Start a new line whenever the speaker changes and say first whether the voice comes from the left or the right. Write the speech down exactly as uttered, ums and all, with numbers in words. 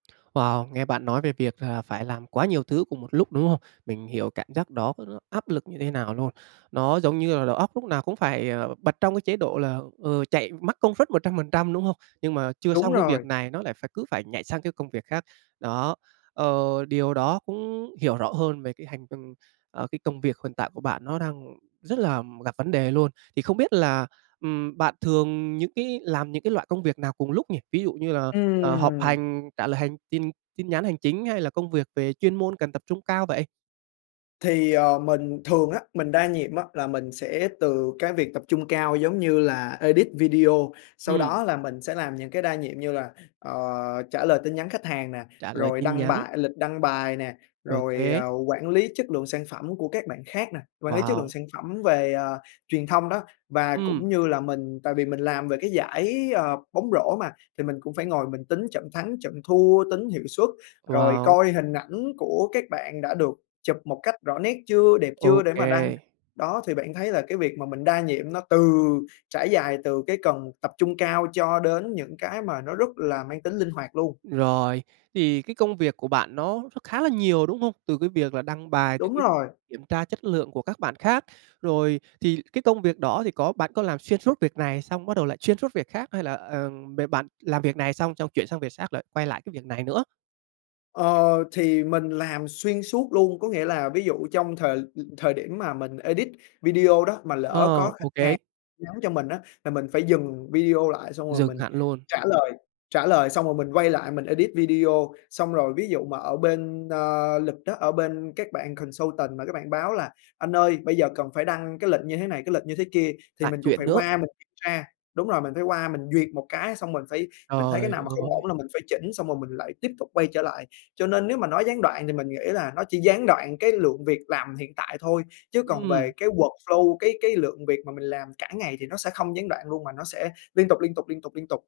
right: Wow, nghe bạn nói về việc là phải làm quá nhiều thứ cùng một lúc, đúng không? Mình hiểu cảm giác đó đó áp lực như thế nào luôn! Nó giống như là đầu óc lúc nào cũng phải, ờ, bật trong cái chế độ là, ờ, chạy mắc công suất một trăm phần trăm, đúng không? Nhưng mà chưa
left: Đúng
right: xong cái
left: rồi!
right: việc này nó lại phải cứ phải nhảy sang cái công việc khác, đó. Ờ, điều đó cũng hiểu rõ hơn về cái hành ờ, cái công việc hiện tại của bạn nó đang rất là gặp vấn đề luôn. Thì không biết là, ừm, bạn thường những cái làm những cái loại công việc nào cùng lúc nhỉ, ví dụ như là, ờ, họp
left: Ừm!
right: hành, trả lời hành chinh tin nhắn hành chính hay là công việc về chuyên môn cần tập trung cao vậy?
left: Thì, ờ, mình thường á, mình đa nhiệm á, là mình sẽ từ cái việc tập trung cao giống như là edit video, sau
right: Ừm.
left: đó là mình sẽ làm những cái đa nhiệm như là, ờ, trả lời tin nhắn khách hàng nè,
right: Trả lời
left: rồi
right: tin
left: đăng
right: nhắn.
left: bài lịch đăng bài nè,
right: Ô
left: rồi,
right: kê!
left: ờ, quản lý chất lượng sản phẩm của các bạn khác nè, quản lý chất lượng
right: Wow!
left: sản phẩm về, ờ, truyền thông đó. Và
right: Ừm.
left: cũng như là mình tại vì mình làm về cái giải, ờ, bóng rổ mà thì mình cũng phải ngồi mình tính trận thắng, trận thua, tính hiệu suất, rồi
right: Wow!
left: coi hình ảnh của các bạn đã được chụp một cách rõ nét chưa, đẹp
right: Ô
left: chưa để mà đăng.
right: kê.
left: Đó, thì bạn thấy là cái việc mà mình đa nhiệm nó từ trải dài từ cái cần tập trung cao cho đến những cái mà nó rất là mang tính linh hoạt luôn.
right: Rồi, thì cái công việc của bạn nó nó khá là nhiều, đúng không? Từ cái việc là đăng bài
left: Đúng rồi!
right: kiểm tra chất lượng của các bạn khác. Rồi, thì cái công việc đó thì có bạn có làm xuyên suốt việc này xong bắt đầu lại xuyên suốt việc khác hay là, ờm, b bạn làm việc này xong, xong chuyển sang việc xác, lại quay lại cái việc này nữa?
left: Ờ, thì mình làm xuyên suốt luôn. Có nghĩa là, ví dụ trong thời l thời điểm mà mình edit video đó mà lỡ
right: Ờ,
left: có khách
right: ô kê.
left: hàng nhắn cho mình á, là mình phải dừng video lại xong rồi
right: Dừng
left: mình
right: hẳn luôn.
left: trả lời, trả lời xong rồi mình quay lại mình edit video. Xong rồi ví dụ mà ở bên, ờ, lịch á, ở bên các bạn consultant mà các bạn báo là "Anh ơi, bây giờ phải đăng cái lệnh như thế này, cái lịch như thế kia", thì
right: Lại
left: mình cũng
right: chuyện
left: phải
right: nữa!
left: qua mình kiểm tra đúng rồi, mình phải qua mình duyệt một cái, xong mình phải mình thấy cái
right: Trời
left: nào mà không ổn
right: ơi!
left: là mình phải chỉnh, xong rồi mình lại tiếp tục quay trở lại. Cho nên nếu mà nói gián đoạn thì mình nghĩ là nó chỉ gián đoạn cái lượng việc làm hiện tại thôi, chứ còn
right: Ừm.
left: về cái workflow, cái cái lượng việc mà mình làm cả ngày thì nó sẽ không gián đoạn luôn mà nó sẽ liên tục, liên tục, liên tục, liên tục!